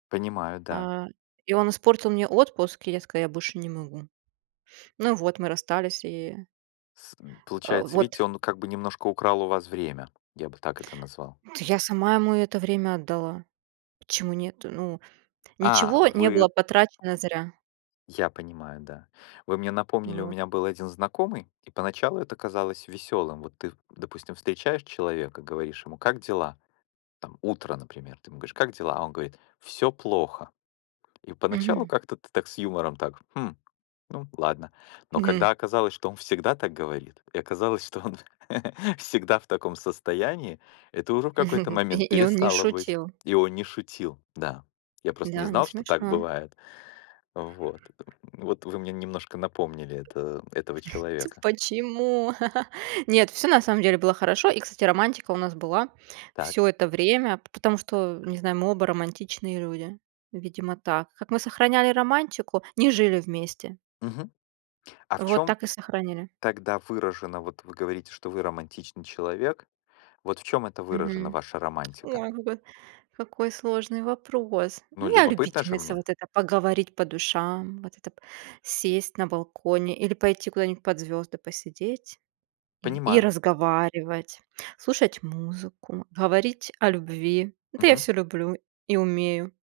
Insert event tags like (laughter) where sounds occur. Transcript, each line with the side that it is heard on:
left: Понимаю, да.
right: А, и он испортил мне отпуск, и я сказала: "Я больше не могу". (sniffs) Ну вот, мы расстались, и.
left: С м,
right: Э,
left: получается,
right: вот.
left: видите, он как бы немножко украл у ваз время, я бы так это назвал.
right: Та я сама ему это время отдала. Почему нет? Ну,
left: А,
right: ничего не было
left: вы.
right: потрачено зря.
left: Я понимаю, да. Вы мне напомнили, у
right: Вот.
left: меня был один знакомый, и поначалу это казалось весёлым. Вот ты, допустим, встречаешь человека, говоришь ему: "Как дела?" Там утро, например. Ты ему говоришь: "Как дела?" А он говорит: "Всё плохо". И поначалу
right: Мгм.
left: как-то ты так, с юмором так: "Хм, ну ладно". Но
right: Мгм.
left: когда оказалось, что он всегда так говорит, и оказалось, что он (chuckles) всегда в таком состоянии, это уже в какой-то
right: (chuckles)
left: момент
right: И он не
left: перестало быть
right: шутил.
left: и он не шутил, да. Я просто не
right: Да, не
left: знал, что так
right: смешно.
left: бывает. Вот, в вот, вы мне немножко напомнили это этого
right: (chuckles)
left: человека.
right: Почему? (chuckles) Нет, всё на самом деле было хорошо. И, кстати, романтика у нас была
left: Так.
right: всё это время, потому что, не знаю, мы оба романтичные люди. Видимо так. Как мы сохраняли романтику? Не жили вместе.
left: Мгм. А в
right: Вот
left: чём
right: так и сохраняли.
left: тогда выражено вот вы говорите, что вы романтичный человек. Вот в чём это выражено,
right: Мгм.
left: ваша романтика?
right: (tsk) Ой, какой какой сложный вопрос.
left: Ну,
right: Ну, я
left: любопытно же
right: любительница
left: мне!
right: вот это: поговорить по душам, вот это п сесть на балконе или пойти куда-нибудь под звезды посидеть и и
left: Понимаю.
right: разговаривать, слушать музыку, говорить о любви. Это я
left: Мгм.
right: всё люблю и умею.